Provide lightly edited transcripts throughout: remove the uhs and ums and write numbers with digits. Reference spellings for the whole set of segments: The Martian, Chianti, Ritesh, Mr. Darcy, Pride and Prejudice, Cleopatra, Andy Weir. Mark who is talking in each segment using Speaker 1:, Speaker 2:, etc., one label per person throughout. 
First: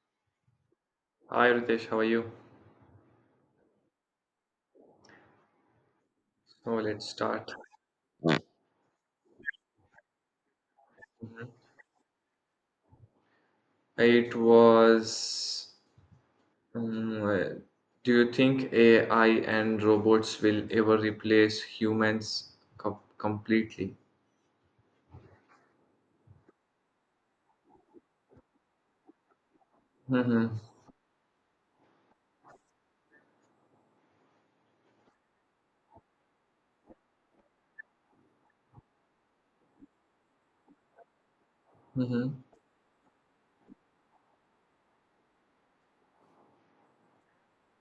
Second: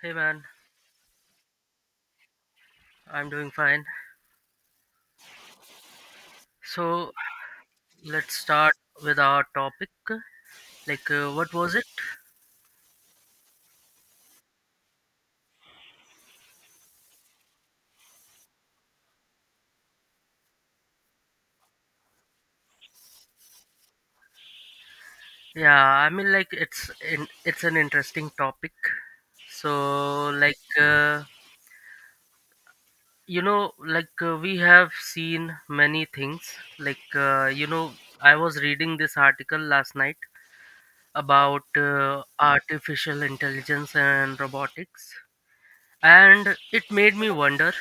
Speaker 1: Hey man,
Speaker 2: Hi Ritesh, how are you?
Speaker 1: I'm doing fine.
Speaker 2: So let's
Speaker 1: So
Speaker 2: start.
Speaker 1: let's
Speaker 2: Mm.
Speaker 1: start with our topic. Like,
Speaker 2: Mhm.
Speaker 1: what was it?
Speaker 2: It was. um, uh, do you think AI and robots will ever replace humans completely?
Speaker 1: Yeah, I mean, like it's an interesting topic. So
Speaker 2: Mm-hmm.
Speaker 1: like, like we have seen many things. Like, I was reading this article last night about
Speaker 2: Mm-hmm.
Speaker 1: artificial intelligence and robotics, and it made me wonder.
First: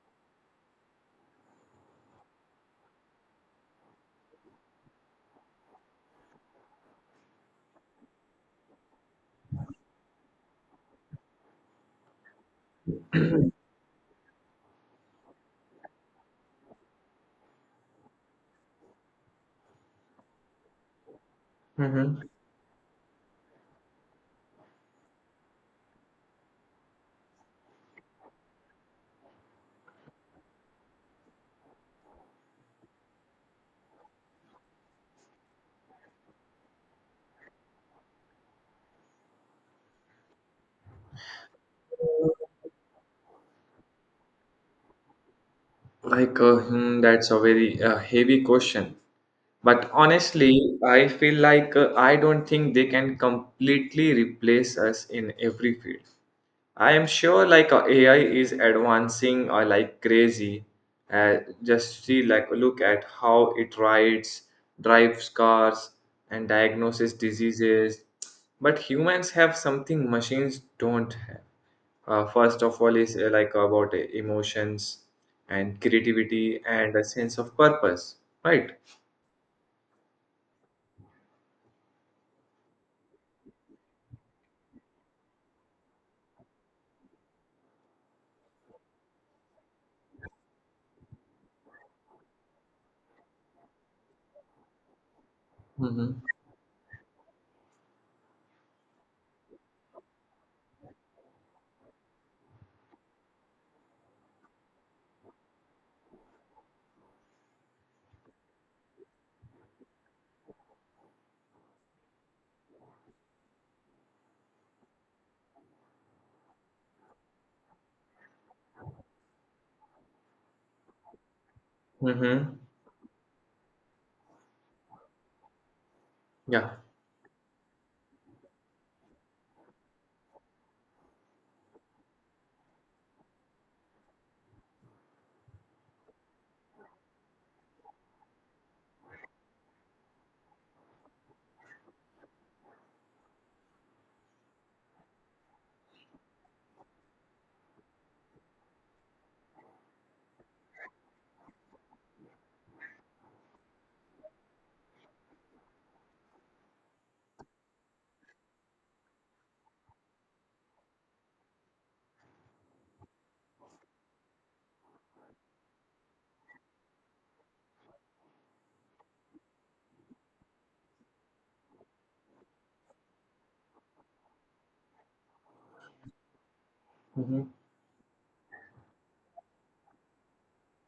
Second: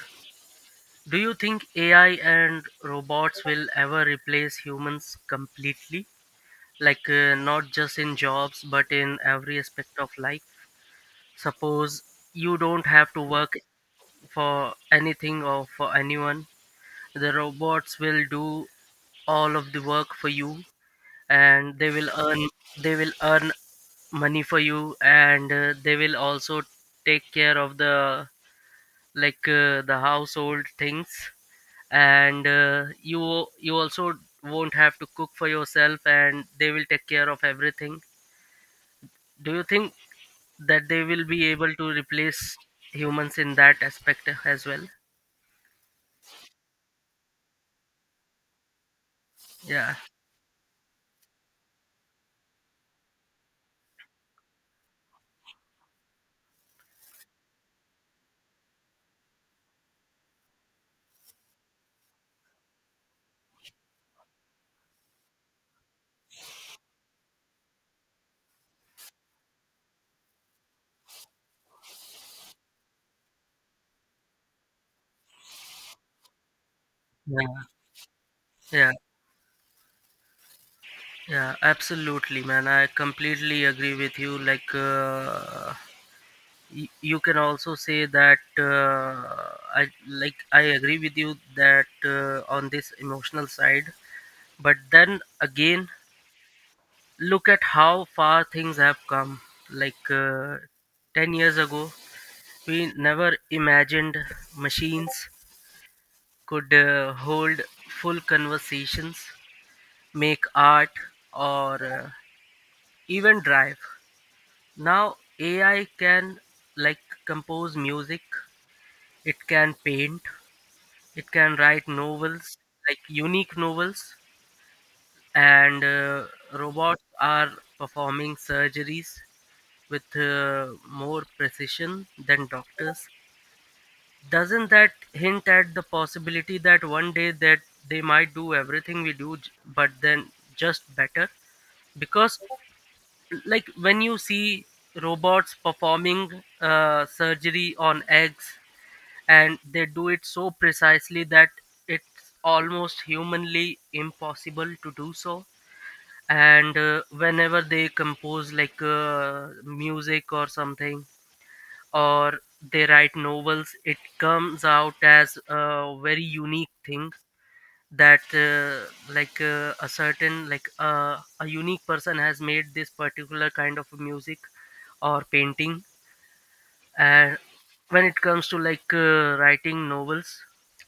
Speaker 1: Do you think AI and robots will ever replace humans completely? Like, not just in jobs, but in every aspect of life? Suppose you don't have to work for anything or for anyone, the robots will do all of the work for you, and they will
Speaker 2: Mm-hmm.
Speaker 1: earn they will earn money for you, and they will also take care of the, like the household things, and you also won't have to cook for yourself, and they will take care of everything. Do you think that they will be able to replace humans in that aspect as well?
Speaker 2: Like, that's a very heavy question. But
Speaker 1: Yeah,
Speaker 2: honestly, I feel like I don't think they can completely replace us in every field. I am sure like AI is advancing like crazy. Uh, just see like look at how it rides, drives cars, and diagnoses diseases. But humans have something machines don't have. First of all is like about emotions and creativity and a sense of
Speaker 1: yeah,
Speaker 2: purpose, right?
Speaker 1: yeah, yeah, absolutely man, I completely agree with you. Like, you can also say that I agree with you that on this emotional side. But then again,
Speaker 2: Mm-hmm.
Speaker 1: look at how far things have come. Like 10 years ago, we never imagined machines could hold full conversations, make art, or even drive. Now, AI can, like, compose music, it can paint, it can write novels,
Speaker 2: Mm-hmm.
Speaker 1: like unique novels, and
Speaker 2: Yeah.
Speaker 1: robots are performing surgeries with more precision than doctors. Doesn't that hint at the possibility that one day that they might do everything we do, but then just better? Because, like, when you see robots performing surgery on eggs, and they do it so precisely that it's almost humanly impossible to do so. And whenever they compose, like music or something, or they write novels, it comes out as a very unique thing that like a certain, like a unique person has made this particular kind of music or painting. And
Speaker 2: Mm-hmm.
Speaker 1: when it comes to, like writing novels,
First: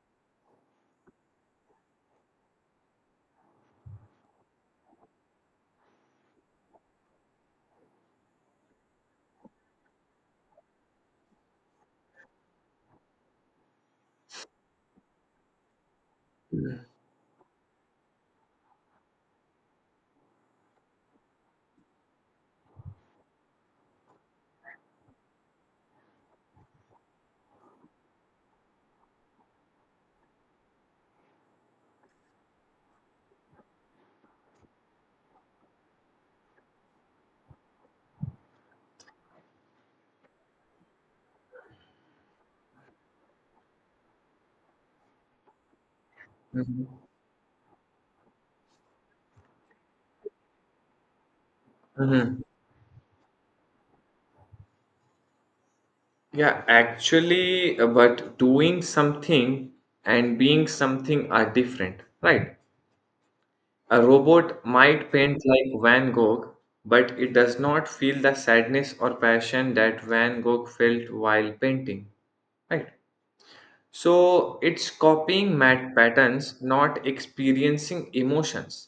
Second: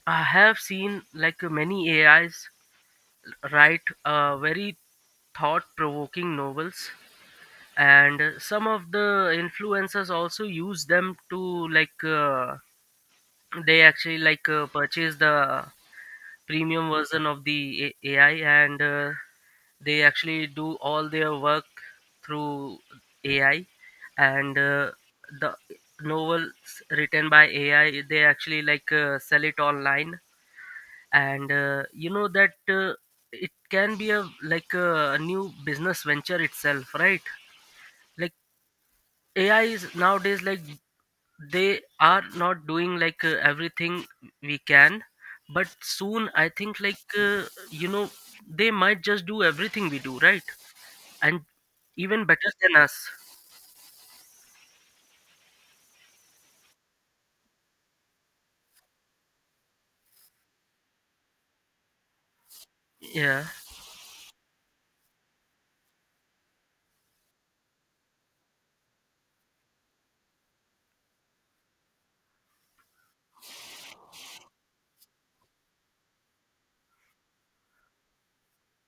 Speaker 1: I have seen, like, many AIs write very thought provoking novels. And some of the influencers also use them to, like they actually, like purchase the premium version of the AI, and they actually do all their work through AI. And the novels written by AI, they actually, like sell it online. And you know that it can be a, like a new business venture itself, right? Like, AI is nowadays, like, they are not doing, like everything we can, but soon I think,
Speaker 2: Mm-hmm.
Speaker 1: like, you know they might just do everything we do, right, and even
Speaker 2: Mm-hmm.
Speaker 1: better than us.
Speaker 2: Yeah, actually, but doing something and being something are different, right?
Speaker 1: Yeah,
Speaker 2: A robot might paint like Van Gogh, but it does not feel the sadness or passion that Van Gogh felt while painting, right? So it's copying mat patterns, not experiencing emotions.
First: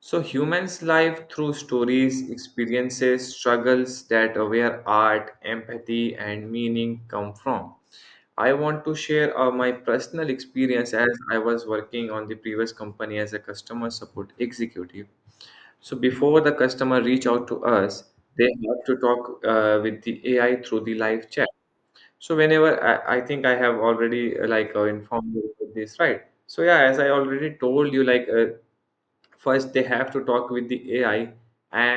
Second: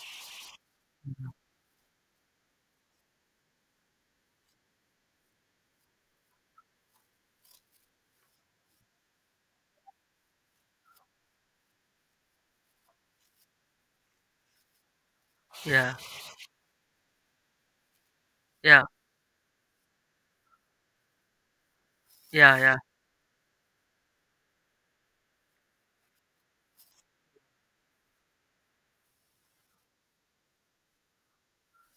Speaker 2: So humans live through stories, experiences, struggles that are where art, empathy, and meaning come from. I want to share my personal experience as I was working on the previous company as a customer support executive.
Speaker 1: yeah,
Speaker 2: So before the customer reach out to us, they
Speaker 1: yeah,
Speaker 2: have to talk with the AI through the live chat. So
Speaker 1: yeah, yeah,
Speaker 2: whenever I think I have already like informed you about this, right? So yeah, as I already told you, like first, they have to talk with the AI,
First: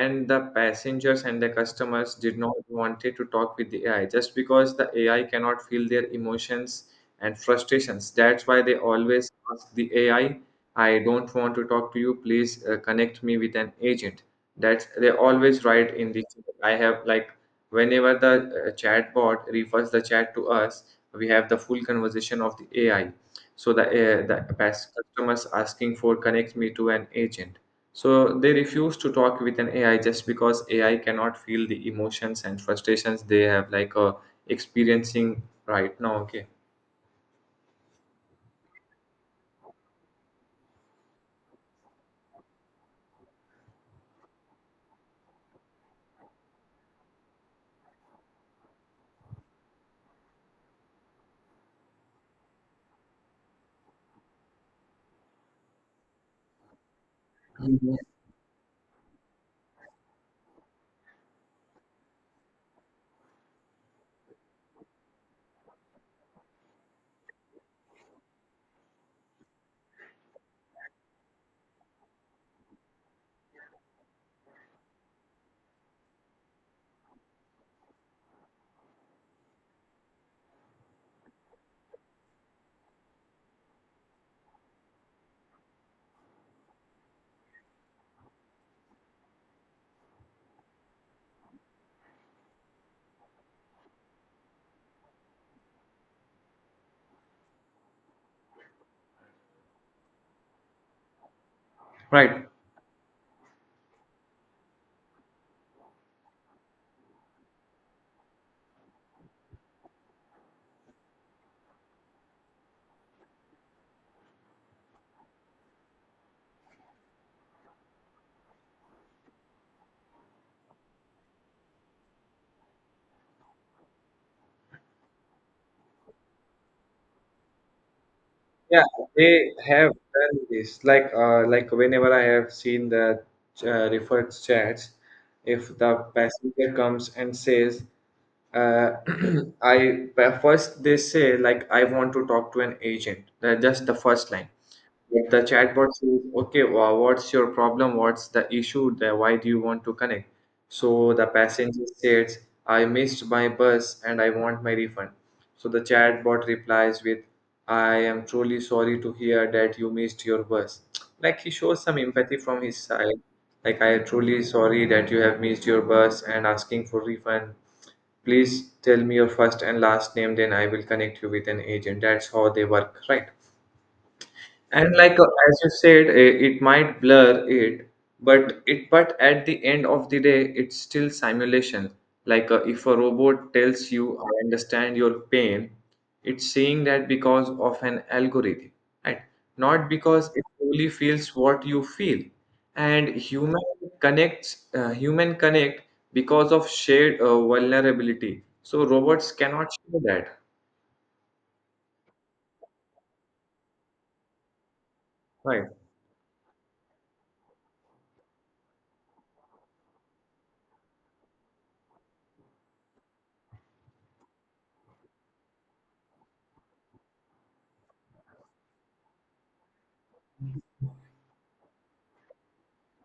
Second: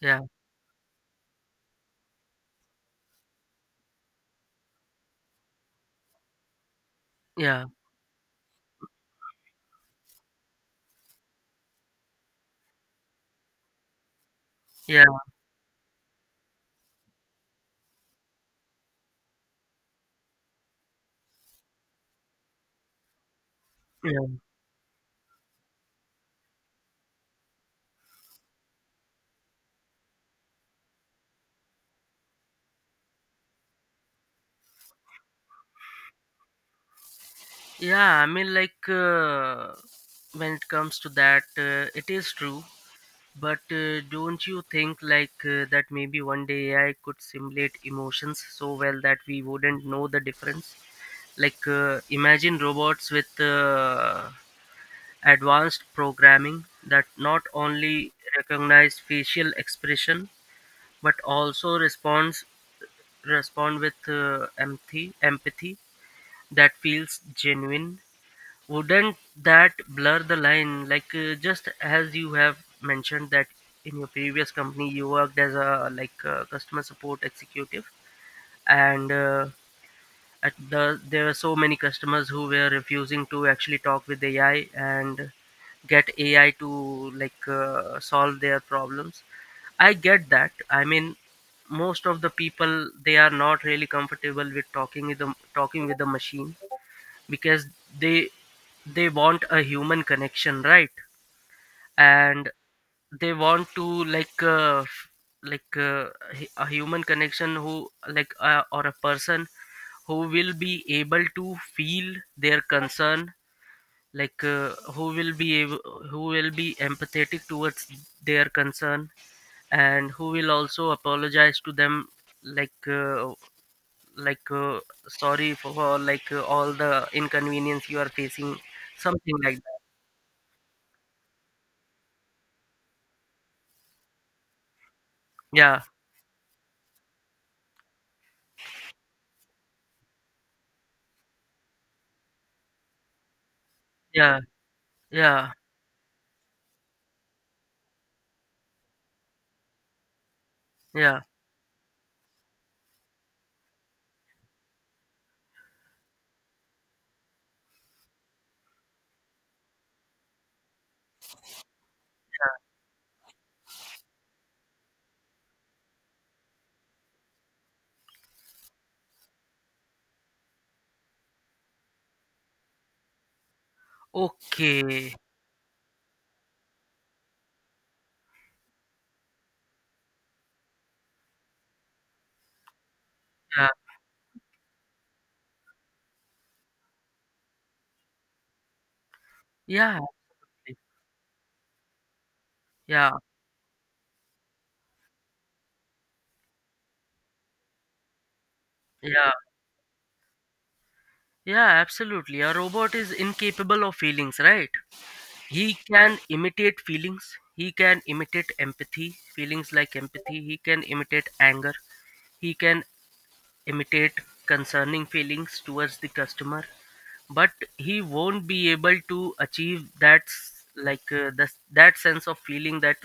Speaker 1: yeah,
Speaker 2: the passengers and the customers did not wanted to talk with the AI just because the AI cannot feel their emotions and
Speaker 1: yeah,
Speaker 2: frustrations. That's why they always ask the AI, "I don't want to talk to you. Please connect me with an agent." That's
Speaker 1: yeah,
Speaker 2: they always write in the chat. I have like whenever the chatbot refers the chat to us, we have the full conversation of the AI, so the
Speaker 1: yeah,
Speaker 2: uh, the past customers asking for connect me to an agent, so they refuse to talk with an AI just because AI cannot feel the emotions and frustrations they have like experiencing right now. Okay.
Speaker 1: yeah. I mean, like when it comes to that, it is true. But don't you think, like that maybe one day AI could simulate emotions so well that we wouldn't know the difference? Like, imagine robots with advanced programming that not
Speaker 2: Mhm.
Speaker 1: only recognize facial expression, but also respond with empathy that feels genuine. Wouldn't that blur the line? Like, just as you have mentioned that in your previous company you worked as a, like customer support executive, and at the there are so many customers who were refusing to actually talk with AI and get AI to, like solve their problems. I get that. I mean, most of the people, they are not really comfortable with talking with the machine, because they they want a human connection, right?
Speaker 2: Right.
Speaker 1: And they want to, like like a human connection, who, like or a person who will be able to feel their concern, like who will be empathetic towards their concern, and who will also apologize to them, like, like, sorry for, like all the inconvenience you are facing,
Speaker 2: Yeah,
Speaker 1: something
Speaker 2: they
Speaker 1: like that.
Speaker 2: have done this. Like whenever I have seen the referred chats, if
Speaker 1: Yeah,
Speaker 2: the passenger comes and says, uh, "I first they say like I want to talk to an agent." That's the first
Speaker 1: yeah,
Speaker 2: line. But the
Speaker 1: yeah,
Speaker 2: chatbot says, okay, what's your problem? What's the issue? Why do you want to connect? So
Speaker 1: yeah.
Speaker 2: the passenger says, I missed my bus and I want my refund. So the chatbot replies with, I am truly sorry to hear that you missed your bus. Like he shows some empathy from his side. Like, I am truly sorry that you have missed your bus and asking for refund. Please tell me your first and last name, then I will connect you with an agent. That's how they work, right? And
Speaker 1: Okay.
Speaker 2: like as you said it might blur it, but at the end of the day it's still simulation. Like if a robot
Speaker 1: Yeah.
Speaker 2: tells you I understand your pain, it's saying that because of an algorithm, right, not
Speaker 1: Yeah.
Speaker 2: because it
Speaker 1: Okay.
Speaker 2: really feels what you feel. And
Speaker 1: Yeah.
Speaker 2: human connect because of shared vulnerability, so
Speaker 1: Yeah.
Speaker 2: robots cannot share that,
Speaker 1: Yeah. Absolutely. A robot is incapable of feelings, right?
Speaker 2: right?
Speaker 1: He can imitate feelings. He can imitate empathy, feelings like empathy. He can imitate anger. He can imitate concerning feelings towards the customer, but he won't be able to achieve that like, that sense of feeling that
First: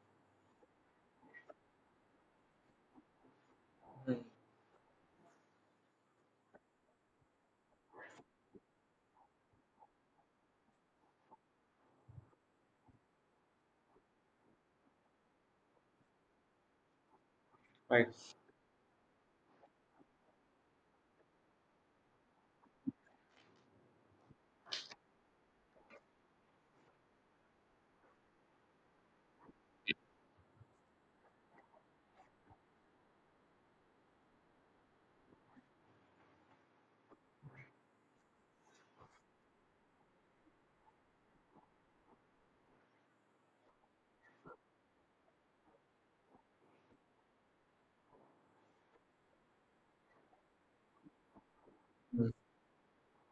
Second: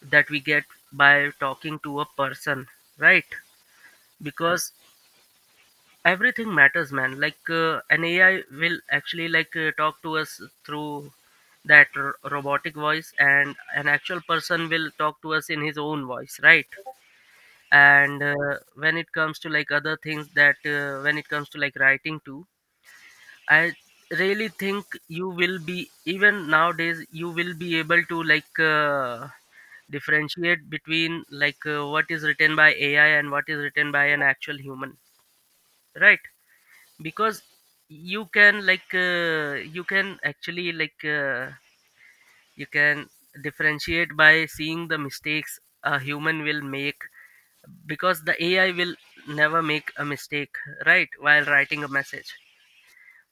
Speaker 1: that we get by talking to a person, right?
Speaker 2: Mm.
Speaker 1: Because everything matters, man. Like an AI will actually, like talk to us through that robotic voice, and an actual person will talk to us in his own voice, right?
Speaker 2: Right.
Speaker 1: And when it comes to, like, other things, that when it comes to, like, writing too, I really think you will be even nowadays you will be able to, like differentiate between, like what is written by AI and what is written by an actual human, right? Because you can like uh, you can actually like uh, you can differentiate by seeing the mistakes a human will make, because the AI will never make a mistake, right, while writing a
Speaker 2: Mhm.
Speaker 1: message.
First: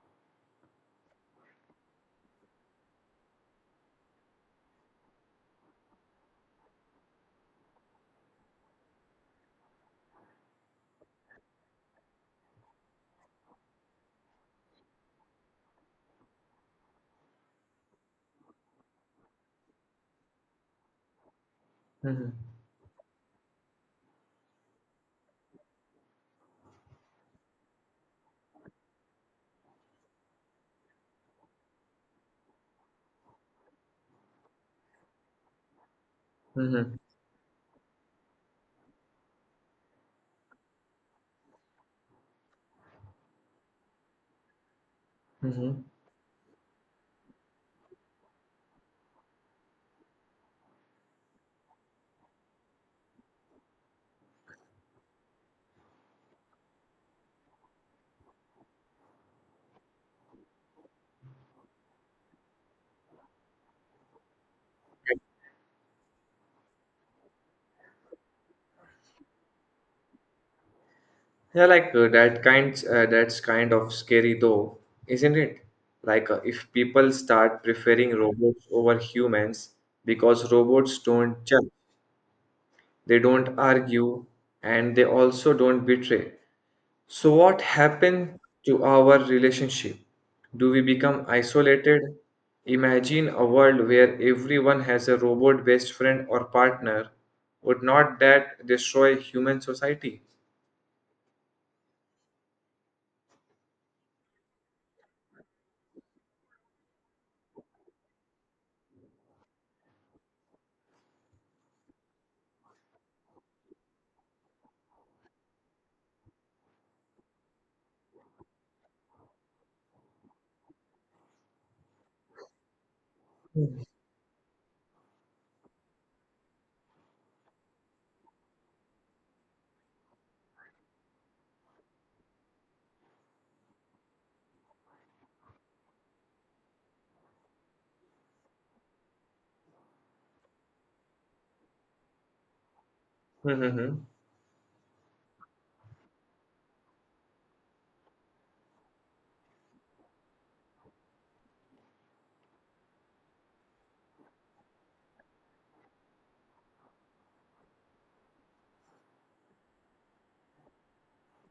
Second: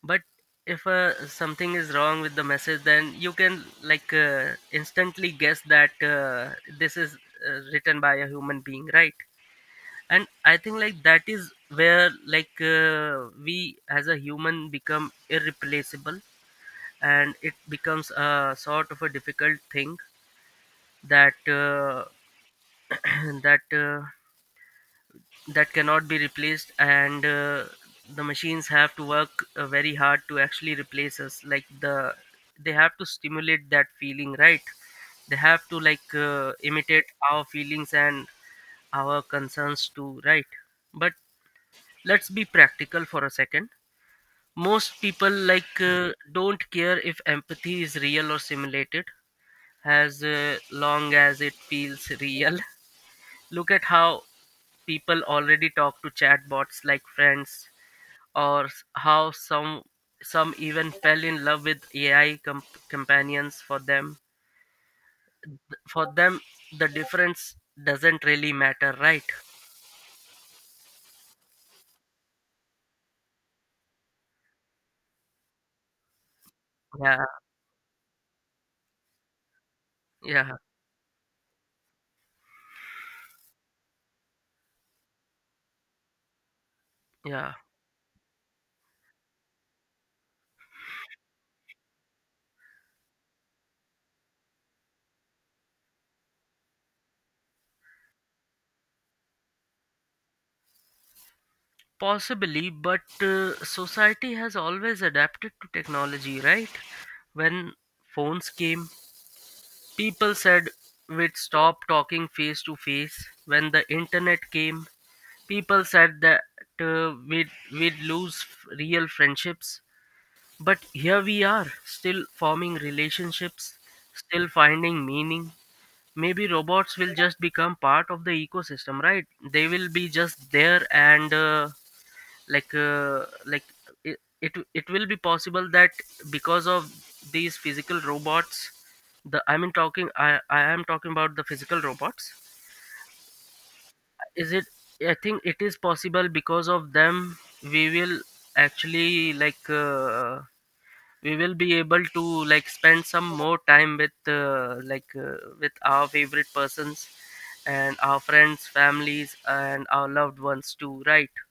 Speaker 1: But if something is wrong with the message, then you can, like instantly guess that this is written by a human being, right? And I think, like, that is where, like we as a human become irreplaceable, and it becomes a sort of a difficult thing that
Speaker 2: Mhm.
Speaker 1: that that cannot be replaced. And the machines have to work very hard to actually replace us, like they have to stimulate that feeling, right? They have to, like
Speaker 2: Mhm.
Speaker 1: imitate our feelings and our concerns too, right? But let's be practical for a second. Most people, like
Speaker 2: Mhm.
Speaker 1: don't care if empathy is real or simulated, as long as it feels real. Look at how people already talk to chatbots like friends, or how some even fell in love with AI companions. For them, for them, the difference doesn't really matter, right?
Speaker 2: Yeah, like that kind that's kind of scary though, isn't it? Like if people
Speaker 1: Yeah,
Speaker 2: start preferring robots over humans, because
Speaker 1: yeah,
Speaker 2: robots don't judge, they don't argue, and they also don't betray. So
Speaker 1: yeah.
Speaker 2: what happened to our relationship? Do we become isolated? Imagine a world where everyone has a robot best friend or partner. Would not that destroy human society?
Speaker 1: Possibly, but society has always adapted to technology, right? When phones came, people said we'd stop talking face to face. When the internet came, people said that we'd lose real friendships. But here we are, still forming relationships,
Speaker 2: Mhm.
Speaker 1: still finding meaning. Maybe robots will just become part of the ecosystem, right? They will be just there, and like like, it will be possible that because of these physical robots, the I mean, talking, I am talking about the physical robots.
Speaker 2: Mhm.
Speaker 1: Is it? I think it is possible because of them we will actually, like we will be able to, like, spend some more time with like with our favorite persons and our friends, families, and our loved ones too, right?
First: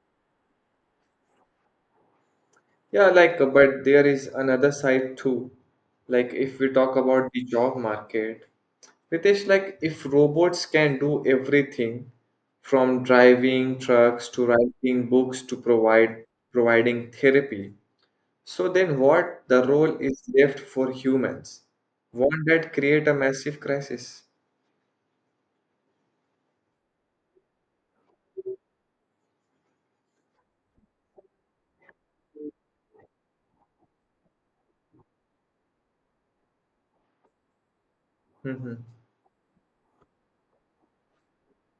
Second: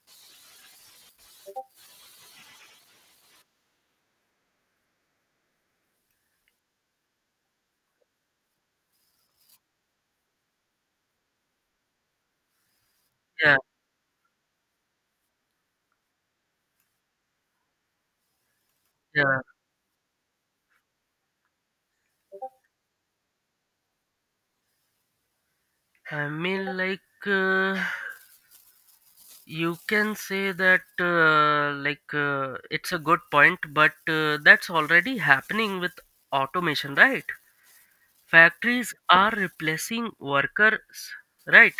Speaker 2: Yeah, like, but there is another side too. Like, if we talk about the job market, Ritesh, like, if robots can do everything from
Speaker 1: Yeah,
Speaker 2: driving trucks to writing books to provide providing therapy, so then
Speaker 1: yeah.
Speaker 2: what the role is left for humans? Won't that create a massive crisis?
Speaker 1: I mean, like you can say that, like, it's a good point, but that's already happening with automation, right?
Speaker 2: Mm-hmm.
Speaker 1: Factories are replacing workers, right?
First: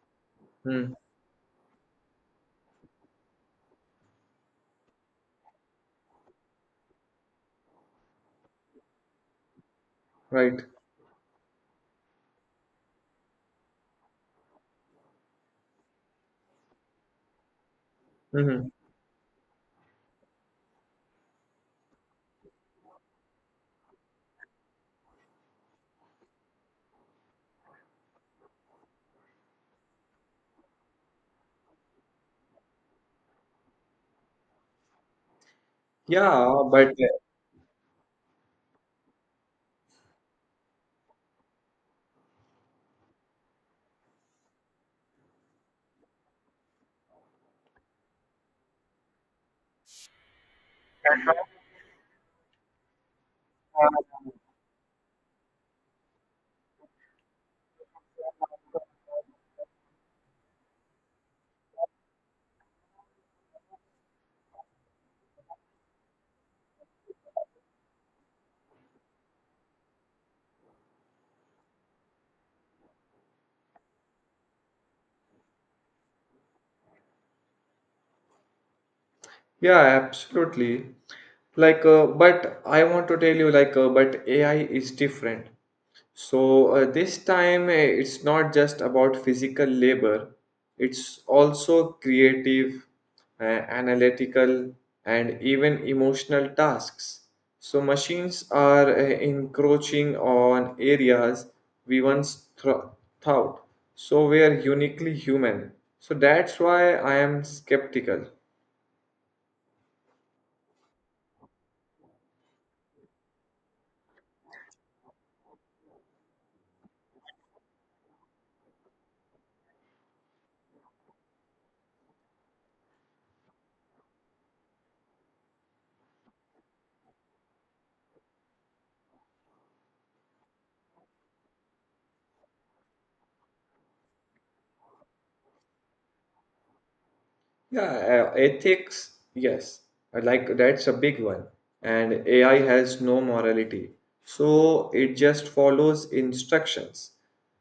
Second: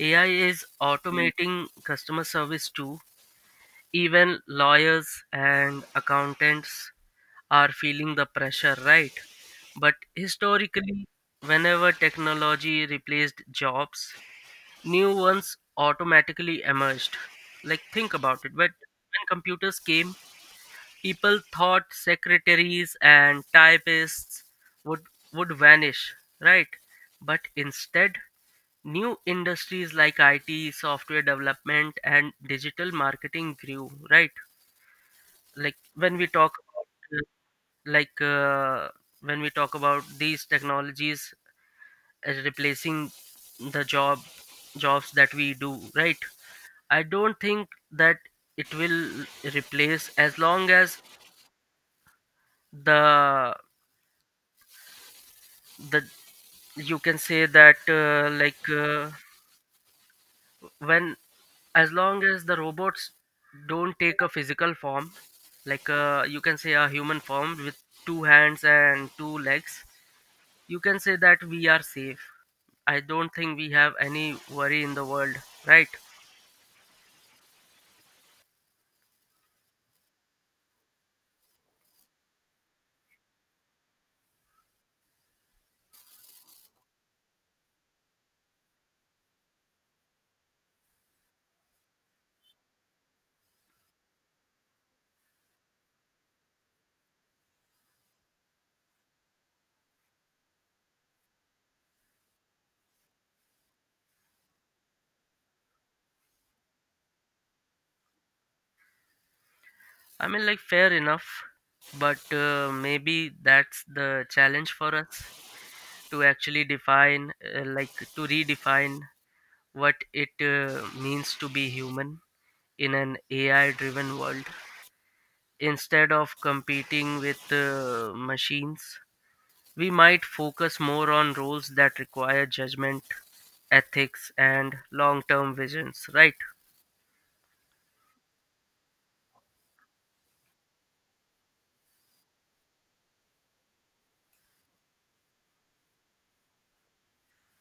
Speaker 1: AI is
Speaker 2: Mm,
Speaker 1: automating customer service too. Even lawyers and accountants are feeling the pressure, right? But
Speaker 2: right.
Speaker 1: historically, whenever technology replaced jobs, new ones automatically emerged. Like, think about it.
Speaker 2: Mm-hmm.
Speaker 1: But when computers came, people thought secretaries and typists would would vanish, right? But instead, new industries like IT, software development, and digital marketing grew, right? Like, when we
Speaker 2: Yeah,
Speaker 1: talk
Speaker 2: but
Speaker 1: about like when we talk about these technologies replacing the job jobs that we do, right, I don't think that it will replace, as long as the the you can say that, like, when as long as the robots don't take a physical form, like you can say a human form with two hands and two legs, you can say that we are safe. I don't think we have any worry in the world, right.
Speaker 2: yeah, absolutely. Like, but I want to tell you, like, but AI is different. So this time, it's not just about physical labor. It's also creative, uh, analytical, and even emotional tasks. So machines are encroaching on areas we once thought so we are uniquely human. So that's why I am skeptical.
Speaker 1: I mean, like, fair enough, but maybe that's the challenge for us to actually define, like, to redefine what it means to be human in an AI driven world. Instead of competing with machines, we might focus more on roles that require judgment, ethics, and long term visions, right?
Speaker 2: Yeah, ethics, yes. Like that's a big one. And AI has no morality. So it just follows instructions.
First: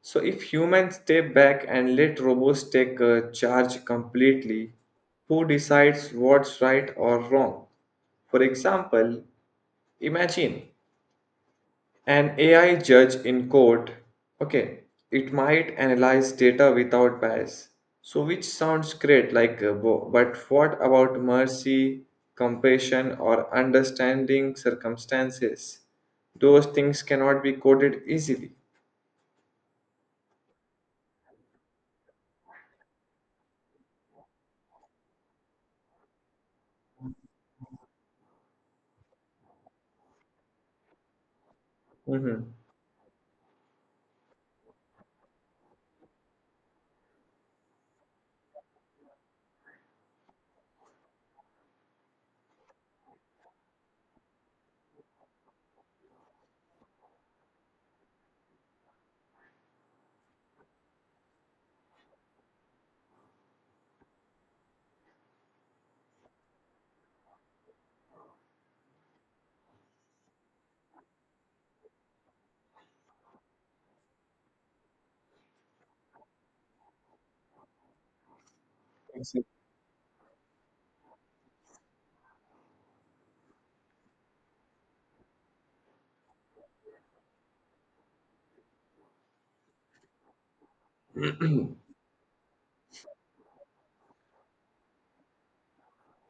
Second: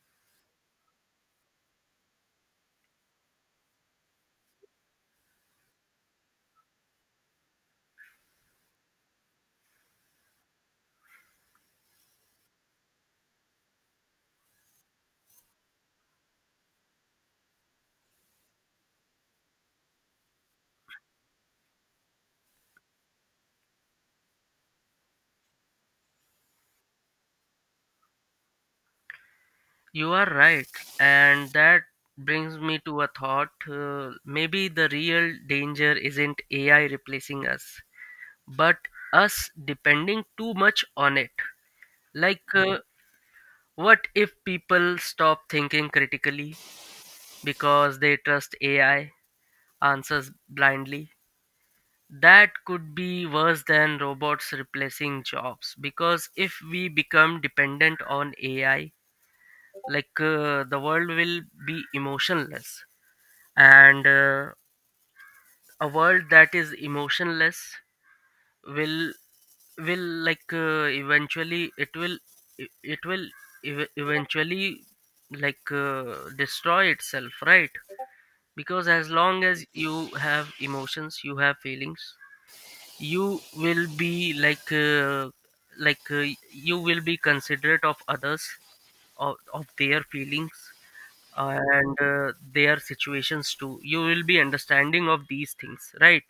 Speaker 2: So if humans step back and let robots take charge completely, who decides what's right or wrong? For example, imagine an AI judge in court, okay, it might analyze data without bias. So, which sounds great, like, but what about mercy, compassion, or understanding circumstances? Those things cannot be coded easily.
Speaker 1: You are right, and that brings me to a thought. Maybe the real danger isn't AI replacing us, but us depending too much on it. Like,
Speaker 2: Mhm.
Speaker 1: what if people stop thinking critically because they trust AI answers blindly? That could be worse than robots replacing jobs because if we become dependent on AI, the world will be emotionless and a world that is emotionless will will eventually it will it it will ev- eventually destroy itself, right? Because as long as you have emotions, you have feelings, you will be like uh, you will be considerate of others, of their feelings, and their situations too. You will be understanding of these things, right?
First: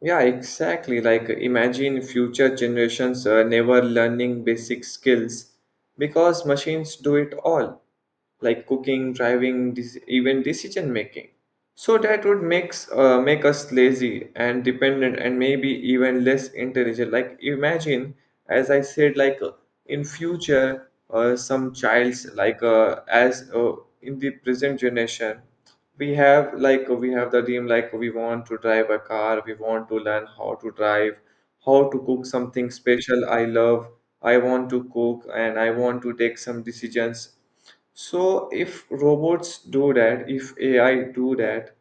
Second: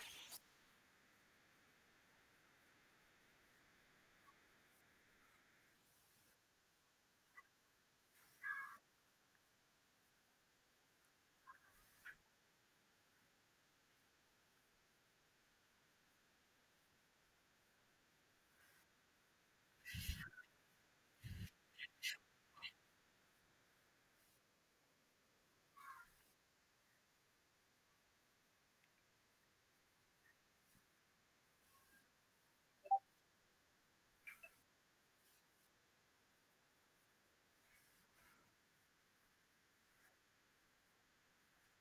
Speaker 2: Yeah, exactly. Like imagine future generations never learning basic skills because machines do it all, like cooking, driving, even decision making. So that would make us lazy and dependent, and maybe even less intelligent. Like imagine, as I said, like in future, some child's like as in the present generation, we have the dream, like we want to drive a car, we want to learn how to drive, how to cook something special, I love, I want to cook and I want to take some decisions. So if robots do that, if AI do that,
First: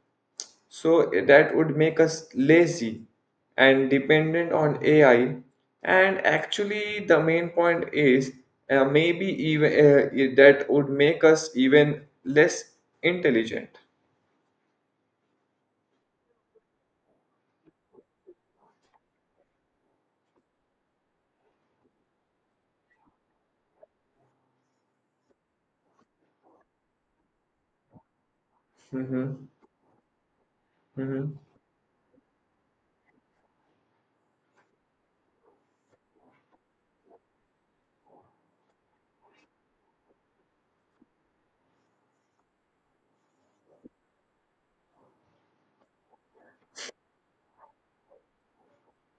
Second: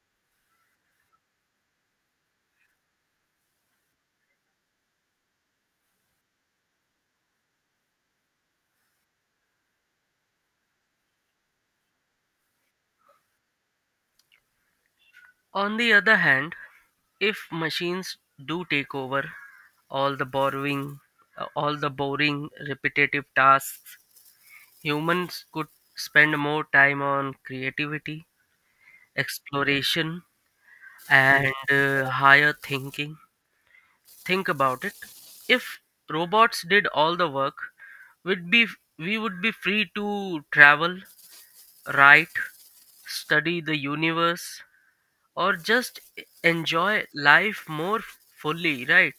Speaker 2: so that would make us lazy and dependent on AI. And actually the main point is, maybe even that would make us even less intelligent.
Speaker 1: On the other hand, if machines do take over all the borrowing all the boring repetitive tasks, humans could spend more time on creativity,
Speaker 2: Mm-hmm.
Speaker 1: exploration,
Speaker 2: Mm-hmm.
Speaker 1: and higher thinking. Think about it. If robots did all the work, we'd be we would be free to travel, write, study the universe, or just enjoy life more fully, right?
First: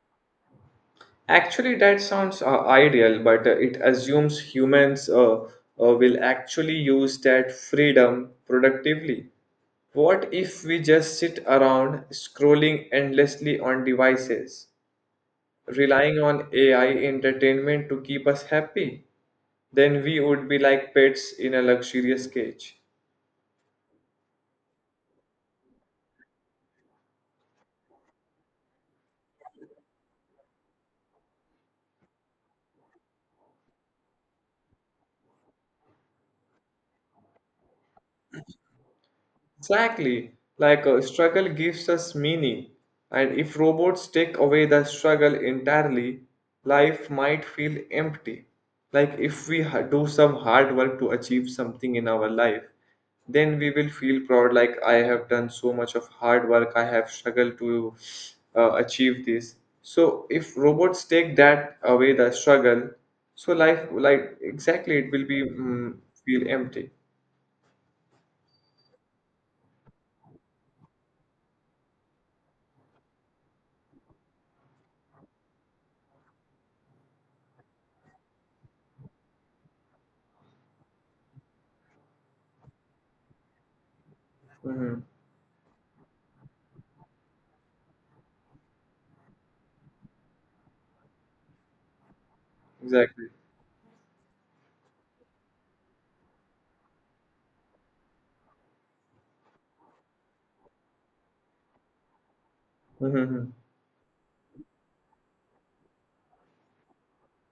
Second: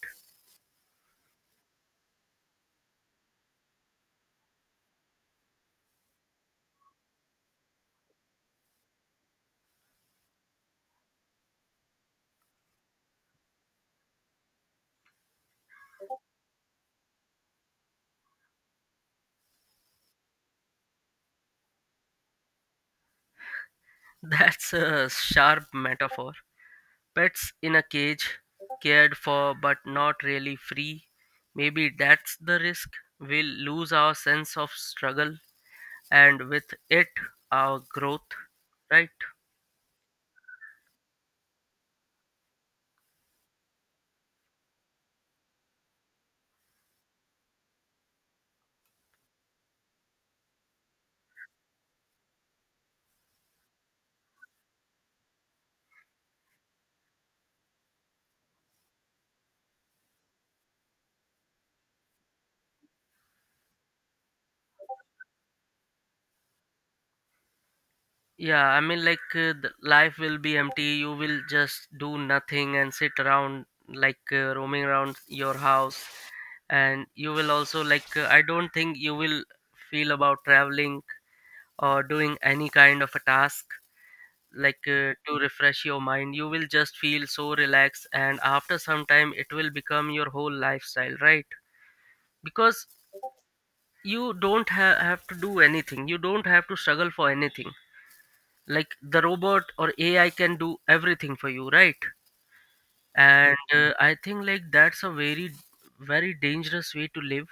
Speaker 2: Actually, that sounds ideal, but it assumes humans will actually use that freedom productively. What if we just sit around scrolling endlessly on devices, relying on AI entertainment to keep us happy? Then we would be like pets in a luxurious cage.
Speaker 1: That's a sharp metaphor. Pets in a cage, cared for but not really free. Maybe that's the risk. We'll lose our sense of struggle and with it, our growth, right?
Speaker 2: Exactly. Like a struggle gives us meaning, and if robots take away the struggle entirely, life might feel empty. Like if we do some hard work to achieve something in our life, then we will feel proud, like I have done so much of hard work, I have struggled to achieve this. So if robots take that away, the struggle, so life, like exactly, it will be feel empty.
Speaker 1: Yeah, I mean, the life will be empty. You will just do nothing and sit around, roaming around your house. And you will also, I don't think you will feel about traveling or doing any kind of a task,
Speaker 2: Hmm.
Speaker 1: to refresh your mind. You will just feel so relaxed. And after some time, it will become your whole lifestyle, right? Because
Speaker 2: Exactly.
Speaker 1: you don't ha- have to do anything, you don't have to struggle for anything, like the robot or ai can do everything for you, right?
Speaker 2: Hmm.
Speaker 1: And I think that's a very very dangerous way to live.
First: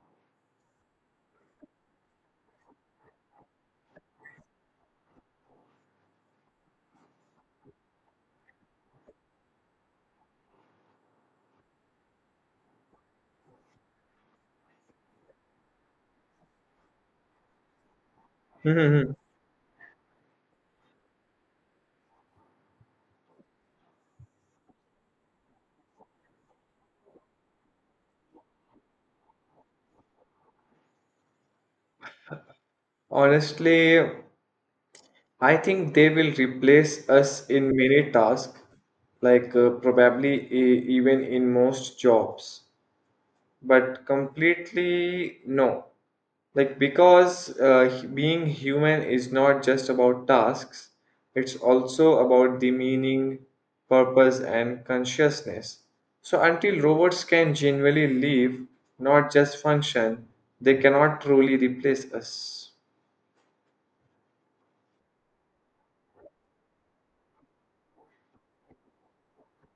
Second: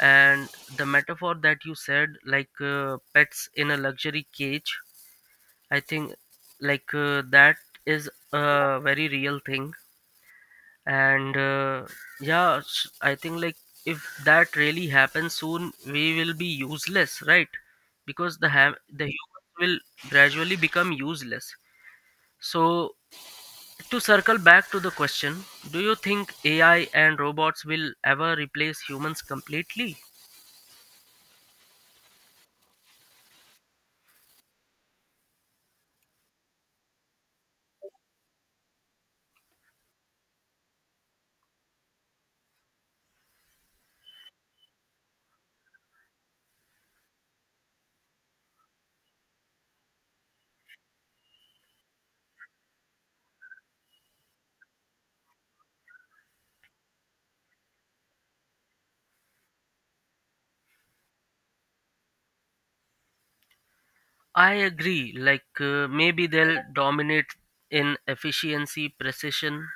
Speaker 1: And the metaphor that you said, pets in a luxury cage, I think that is a very real thing. And yeah, I think like if that really happens soon, we will be useless, right? Because the
Speaker 2: Mhm.
Speaker 1: humans will gradually become useless. So, to circle back to the question, do you think AI and robots will ever replace humans completely?
Speaker 2: Honestly, I think they will replace us in many tasks, like probably even in most jobs, but completely no. Like, because being human is not just about tasks, it's also about the meaning, purpose, and consciousness. So, until robots can genuinely live, not just function, they cannot truly replace us.
Speaker 1: I agree, maybe they'll dominate in efficiency, precision,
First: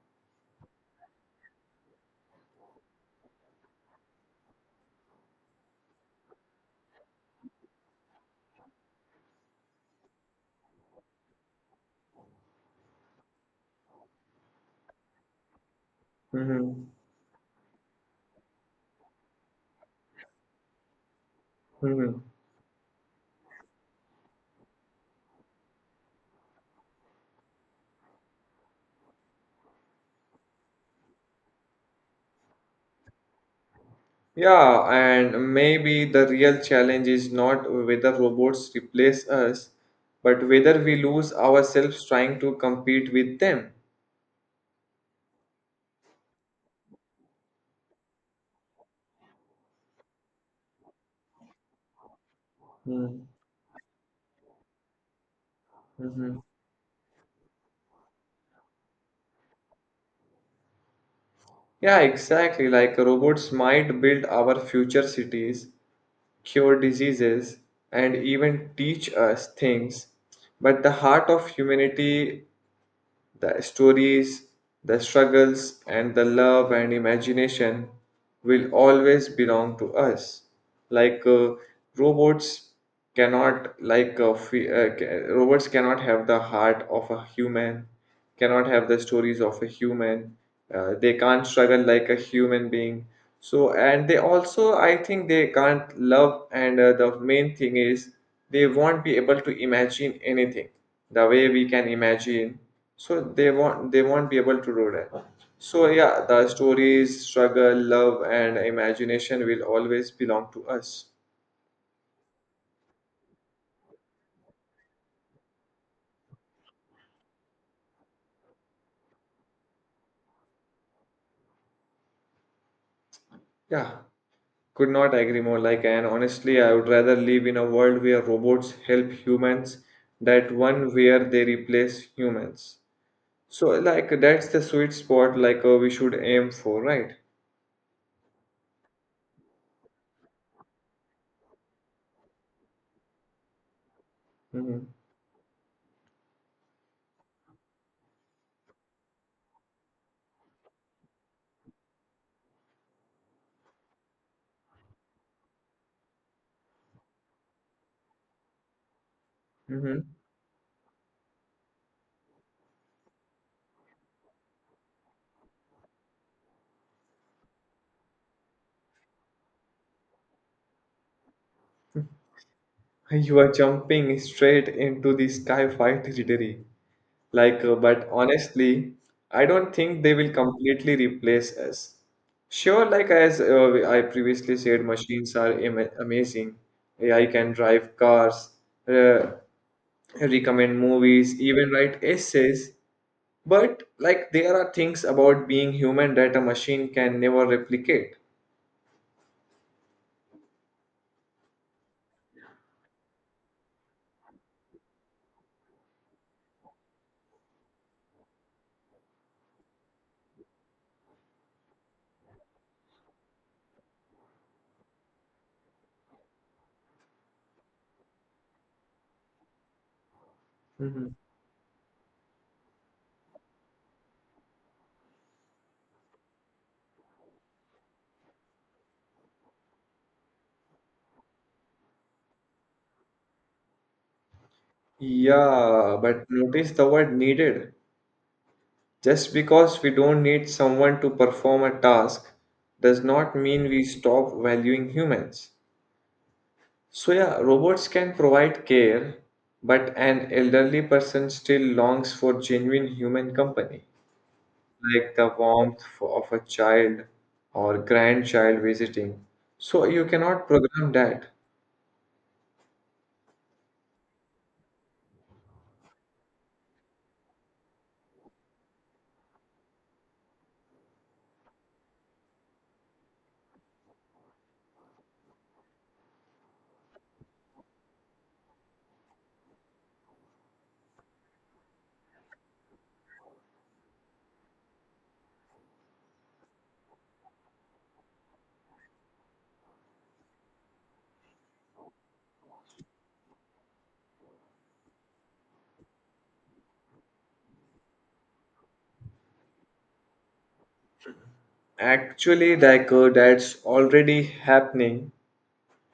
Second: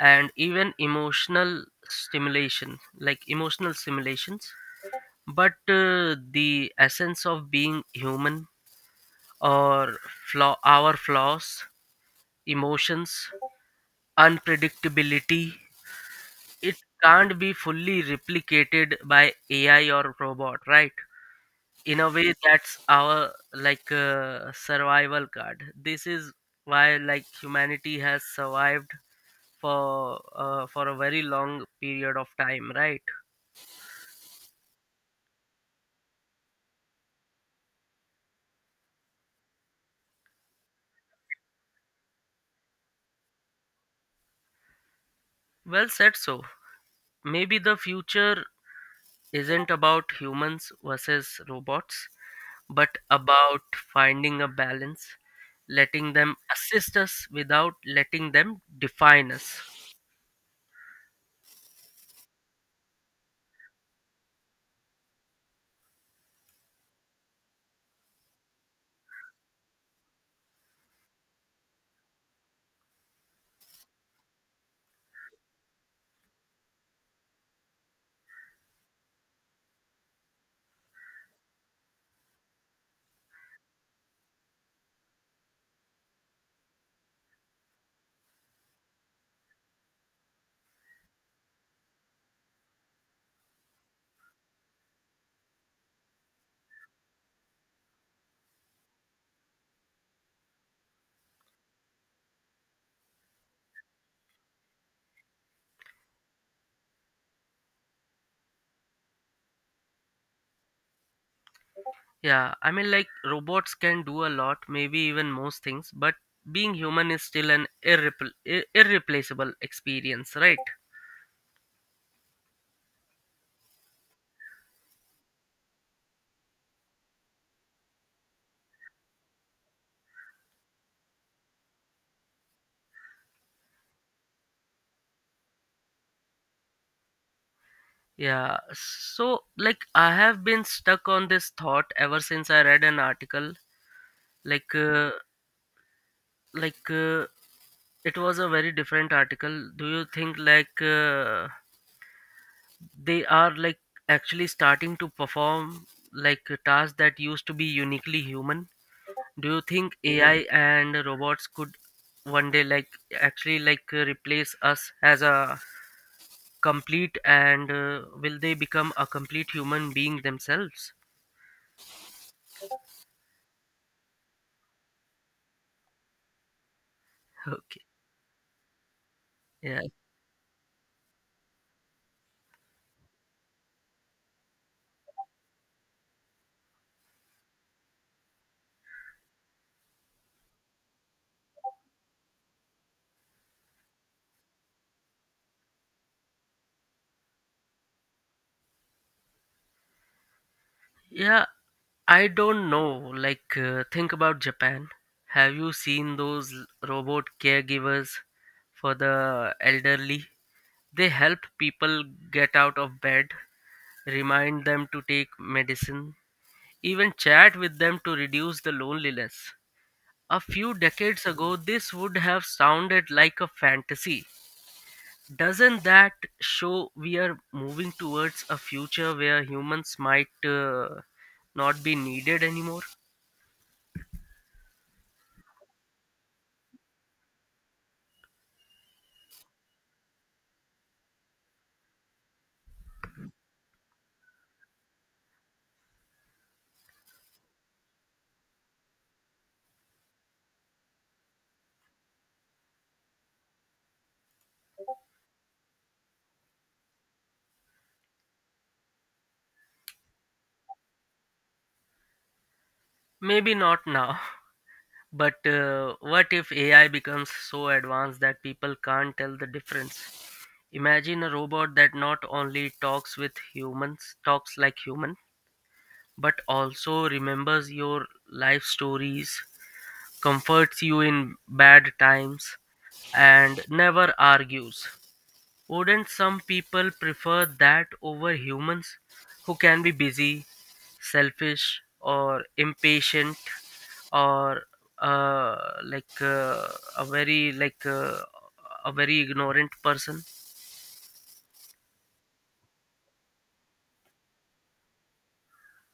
Speaker 1: and even emotional stimulation, like emotional stimulations. But the essence of being human or flaw, our flaws, emotions, unpredictability, it
Speaker 2: Mhm.
Speaker 1: can't be fully replicated by AI or robot, right? In a
Speaker 2: Mhm.
Speaker 1: way, that's our survival card. This is why like humanity has survived for a very long period of time, right?
Speaker 2: Yeah, and maybe the real challenge is not whether robots replace us, but whether we lose ourselves trying to compete with them.
Speaker 1: Well said. So maybe the future isn't about humans versus robots, but
Speaker 2: Mm-hmm.
Speaker 1: about finding a balance, letting them assist us without letting them define us.
Speaker 2: Yeah, exactly. Like robots might build our future cities, cure diseases, and even teach us things. But the heart of humanity, the stories, the struggles, and the love and imagination will always belong to us. Like robots cannot, robots cannot have the heart of a human, cannot have the stories of a human. They can't struggle like a human being. So, and they also, I think, they can't love. And the main thing is, they won't be able to imagine anything the way we can imagine, so they won't be able to do that. So yeah, the stories, struggle, love and imagination will always belong to us.
Speaker 1: Yeah, I mean, like robots can do a lot, maybe even most things, but being human is still an irreplaceable experience, right?
Speaker 2: Yeah, could not agree more. Like and honestly I would rather live in a world where robots help humans that one where they replace humans. So like that's the sweet spot like we should aim for, right?
Speaker 1: Yeah, so like I have been stuck on this thought ever since I read an article. Like,
Speaker 2: Mm-hmm.
Speaker 1: uh, like uh, it was a very different article. Do you think they are like actually starting to perform like tasks that used to be uniquely human? Do you think
Speaker 2: Mm-hmm.
Speaker 1: AI and robots could one day like actually replace us as a complete and will they become a complete human being themselves?
Speaker 2: You are jumping straight into the sky fight territory. Like,
Speaker 1: Okay.
Speaker 2: but honestly, I don't
Speaker 1: Yeah.
Speaker 2: think they will completely replace us. Sure, like as I previously said, machines are amazing. AI can drive cars, uh, recommend movies, even write essays. But like there are things about being human that a machine can never replicate.
Speaker 1: Yeah, I don't know. Think about Japan. Have you seen those robot caregivers for the elderly? They help people get out of bed, remind them to take medicine, even chat with them to reduce the loneliness. A few
Speaker 2: Mhm.
Speaker 1: decades ago, this would have sounded like a fantasy. Doesn't that show we are moving towards a future where humans might not be needed anymore?
Speaker 2: Yeah, but notice the word needed. Just because we don't need someone to perform a task does not mean we stop valuing humans. So, yeah, robots can provide care, but an elderly person still longs for genuine human company, like the warmth of a child or grandchild visiting. So, you cannot program that.
Speaker 1: Maybe not now, but what if AI becomes so advanced that people can't tell the difference? Imagine a robot that not only talks with humans, talks like human, but also remembers your life stories, comforts you in bad times, and never argues. Wouldn't some people prefer that over humans who can be busy, selfish, or impatient, or uh, like uh, a very like uh, a very ignorant person?
Speaker 2: Actually, like that's already happening.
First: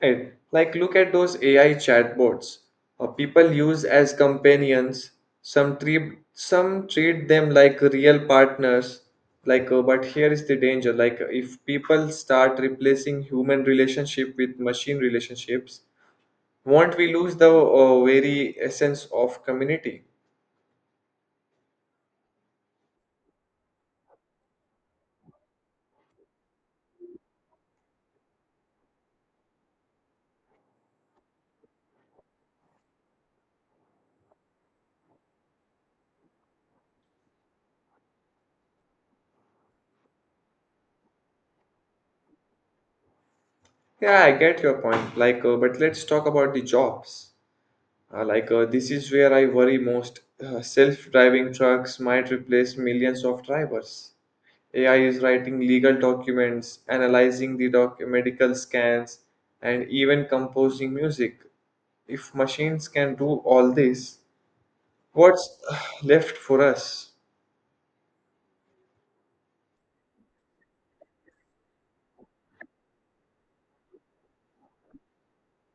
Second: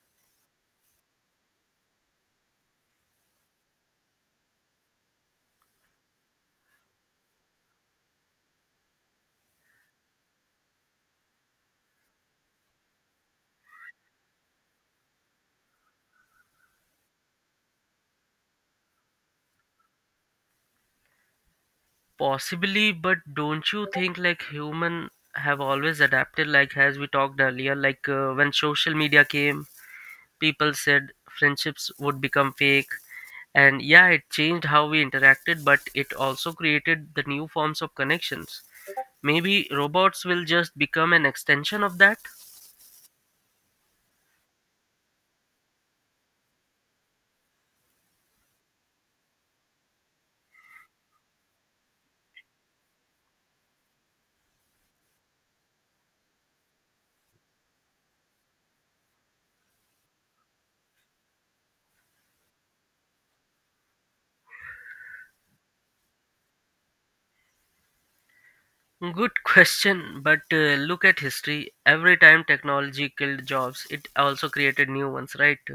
Speaker 2: Right. Like, look at those AI chatbots people use as companions. Some treat them like real partners. Like, but here is the danger. Like, if people start replacing human relationship with machine relationships, won't we lose the very essence of community?
Speaker 1: Possibly, but don't you think like human have always adapted? Like as we talked earlier, when social media came, people said friendships would become fake, and yeah, it changed how we interacted, but it also created the new forms of connections. Maybe robots will just become an extension of that.
Speaker 2: Yeah, I get your point. Like, but let's talk about the jobs. Like, this is where I worry most. Self-driving trucks might replace millions of drivers. AI is writing legal documents, analyzing the medical scans, and even composing music. If machines can do all this, what's left for us?
Speaker 1: Good question, but look at history. Every time technology killed jobs, it also created new ones, right?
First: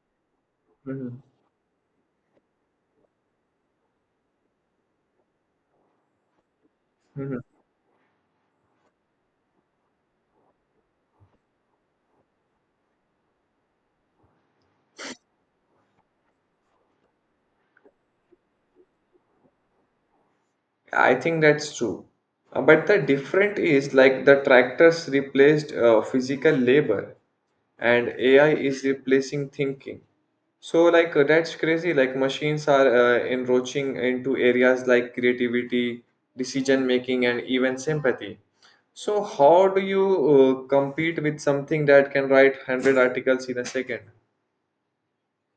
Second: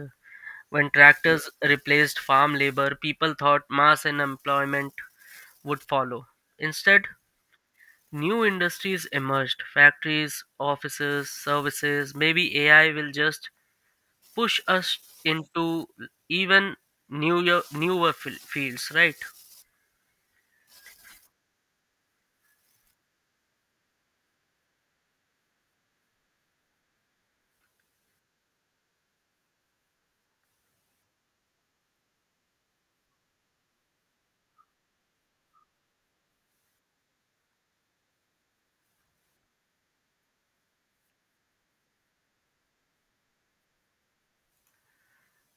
Speaker 1: When
Speaker 2: Mhm.
Speaker 1: tractors replaced farm labor, people thought mass unemployment would follow. Instead,
Speaker 2: Mhm.
Speaker 1: new industries emerged: factories, offices, services. Maybe AI will just push us into even newer fields, right?
Speaker 2: I think that's true. But the different is like the tractors replaced physical labor. And AI is replacing thinking. So, like, that's crazy. Like, machines are encroaching into areas like creativity, decision making, and even sympathy. So, how do you compete with something that can write 100 articles in a 2nd?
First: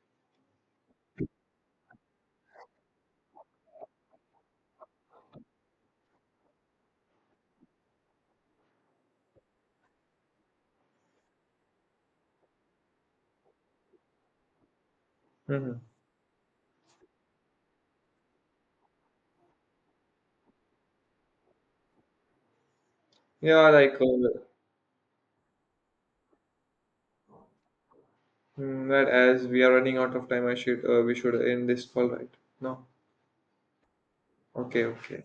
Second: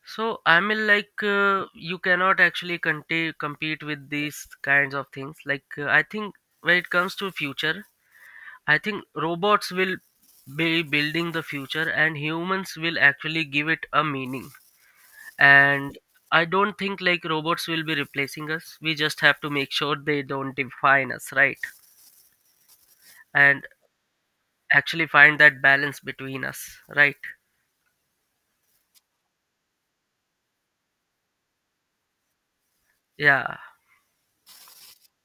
Speaker 1: So I mean, you cannot actually compete with these kinds of things. I think when it comes to future, I think robots will be building the future, and humans will actually give it a meaning.
Speaker 2: Hmm.
Speaker 1: And I don't think like robots will be replacing us, we just have to make sure they don't define us, right? And
Speaker 2: Yeah, like,
Speaker 1: actually find that balance between us, right?
Speaker 2: that as we are running out of time, I should, we should end this call, right? No.
Speaker 1: Yeah.
Speaker 2: Okay, okay.